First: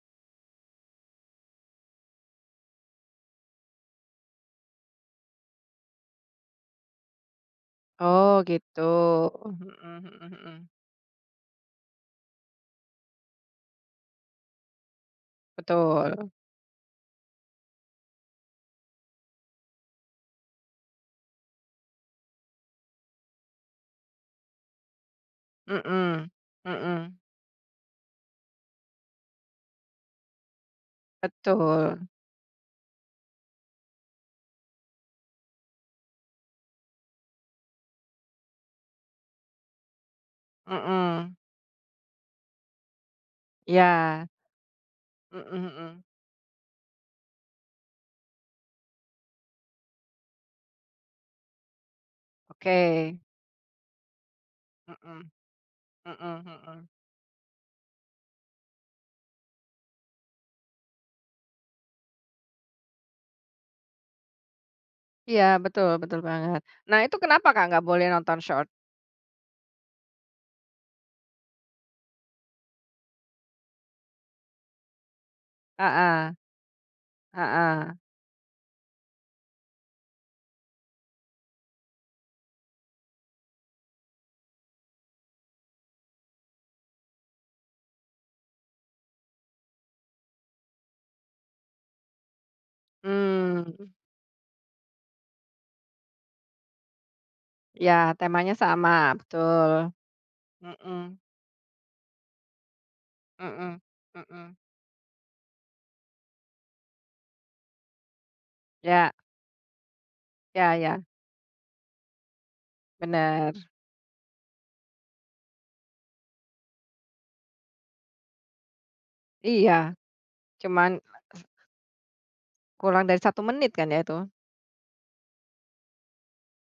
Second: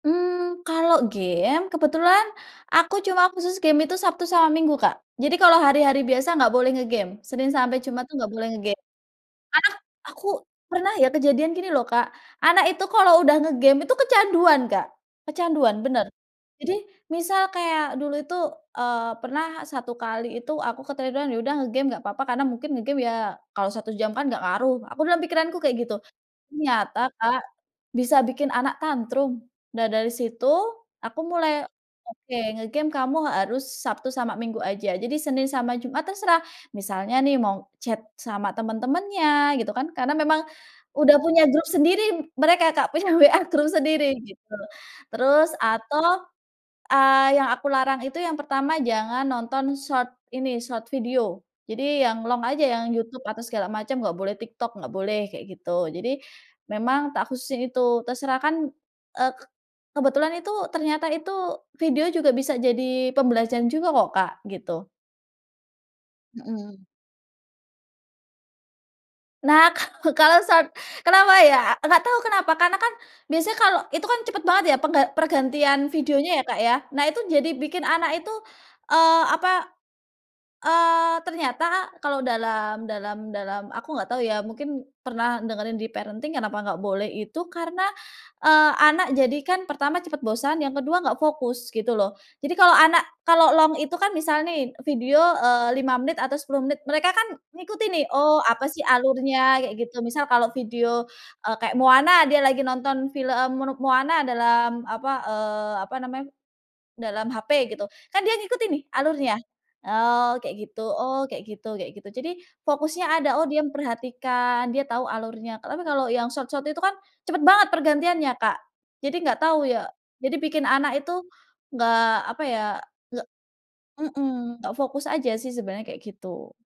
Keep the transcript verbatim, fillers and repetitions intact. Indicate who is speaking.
Speaker 1: Mmm, kalau game kebetulan aku cuma khusus game itu Sabtu sama Minggu, Kak. Jadi, kalau hari-hari biasa nggak boleh nge-game. Senin sampai Jumat, tuh, nggak
Speaker 2: Oh,
Speaker 1: boleh nge-game,
Speaker 2: gitu.
Speaker 1: karena
Speaker 2: Mmm,
Speaker 1: aku
Speaker 2: mhm mhm.
Speaker 1: pernah ya, kejadian, gini loh, Kak. Anak itu kalau udah nge-game itu kecanduan, Kak, kecanduan, bener.
Speaker 2: Betul.
Speaker 1: Jadi, misal kayak dulu itu, eee, pernah satu kali itu aku ketiduran, ya udah, nge game nggak papa karena mungkin nge-game ya, kalau satu jam kan nggak ngaruh, aku dalam pikiranku kayak gitu.
Speaker 2: Mmm
Speaker 1: Ternyata,
Speaker 2: mmm.
Speaker 1: Kak, bisa bikin anak tantrum. Nah, dari situ aku mulai,
Speaker 2: Betul.
Speaker 1: "Oke, nge-game kamu harus Sabtu sama Minggu aja." Jadi, Senin sama Jumat terserah, misalnya nih, mau chat sama temen-temennya gitu kan, karena memang udah
Speaker 2: Mmm.
Speaker 1: punya grup sendiri mereka, Kak, punya WA grup sendiri,
Speaker 2: Iya.
Speaker 1: gitu.
Speaker 2: Mhm,
Speaker 1: Terus
Speaker 2: mmm.
Speaker 1: atau, eee, yang aku larang itu, yang pertama jangan nonton short ini, short video. Jadi, yang long aja, yang
Speaker 2: Oke.
Speaker 1: YouTube atau segala macam nggak boleh, TikTok nggak boleh,
Speaker 2: Mhm
Speaker 1: kayak gitu. Jadi,
Speaker 2: mhm mhm.
Speaker 1: memang tak khususin itu, terserah kan, eee, kebetulan itu ternyata itu, video juga bisa jadi pembelajaran juga kok, Kak, gitu.
Speaker 2: Iya, betul betul banget.
Speaker 1: Mmm.
Speaker 2: Nah, itu kenapa, Kak, nggak boleh nonton short?
Speaker 1: Nah, kalau kalau short kenapa ya? Nggak tahu kenapa, karena kan biasanya kalau itu kan cepet banget ya, pengga pergantian videonya
Speaker 2: Heeh
Speaker 1: ya, Kak, ya. Nah, itu jadi bikin
Speaker 2: heeh.
Speaker 1: anak itu, eee, apa, eee, ternyata kalau dalam dalam dalam aku nggak tahu ya, mungkin pernah dengerin di parenting kenapa enggak boleh itu karena, eee, anak jadi kan, pertama cepet bosan, yang kedua nggak fokus, gitu loh. Jadi, kalau anak kalau long
Speaker 2: Mmm.
Speaker 1: itu kan, misal nih video, eee, lima menit atau sepuluh menit, mereka kan ngikutin nih,
Speaker 2: Ya,
Speaker 1: "Oh,
Speaker 2: temanya
Speaker 1: apa sih
Speaker 2: sama,
Speaker 1: alurnya," kayak
Speaker 2: betul.
Speaker 1: gitu. Misal kalau video,
Speaker 2: Mmm.
Speaker 1: eee, kayak Moana, dia lagi nonton film mono
Speaker 2: Mmm
Speaker 1: Moana
Speaker 2: mmm.
Speaker 1: dalam apa, eee, apa namanya, dalam HP gitu. Kan dia ngikutin nih,
Speaker 2: Ya.
Speaker 1: alurnya, "Oh, kayak
Speaker 2: Ya
Speaker 1: gitu
Speaker 2: ya.
Speaker 1: oh kayak gitu," kayak gitu. Jadi, fokusnya ada, "Oh, dia
Speaker 2: Bener.
Speaker 1: memperhatikan, dia tau alurnya." Tapi, kalau yang short short itu kan, cepet banget pergantiannya, Kak. Jadi, nggak tahu ya,
Speaker 2: Iya,
Speaker 1: jadi bikin anak
Speaker 2: cuman,
Speaker 1: itu,
Speaker 2: eee
Speaker 1: nggak apa ya,
Speaker 2: Kurang dari
Speaker 1: gak
Speaker 2: satu menit kan ya, itu?
Speaker 1: mmm, nggak fokus aja sih sebenarnya, kayak gitu.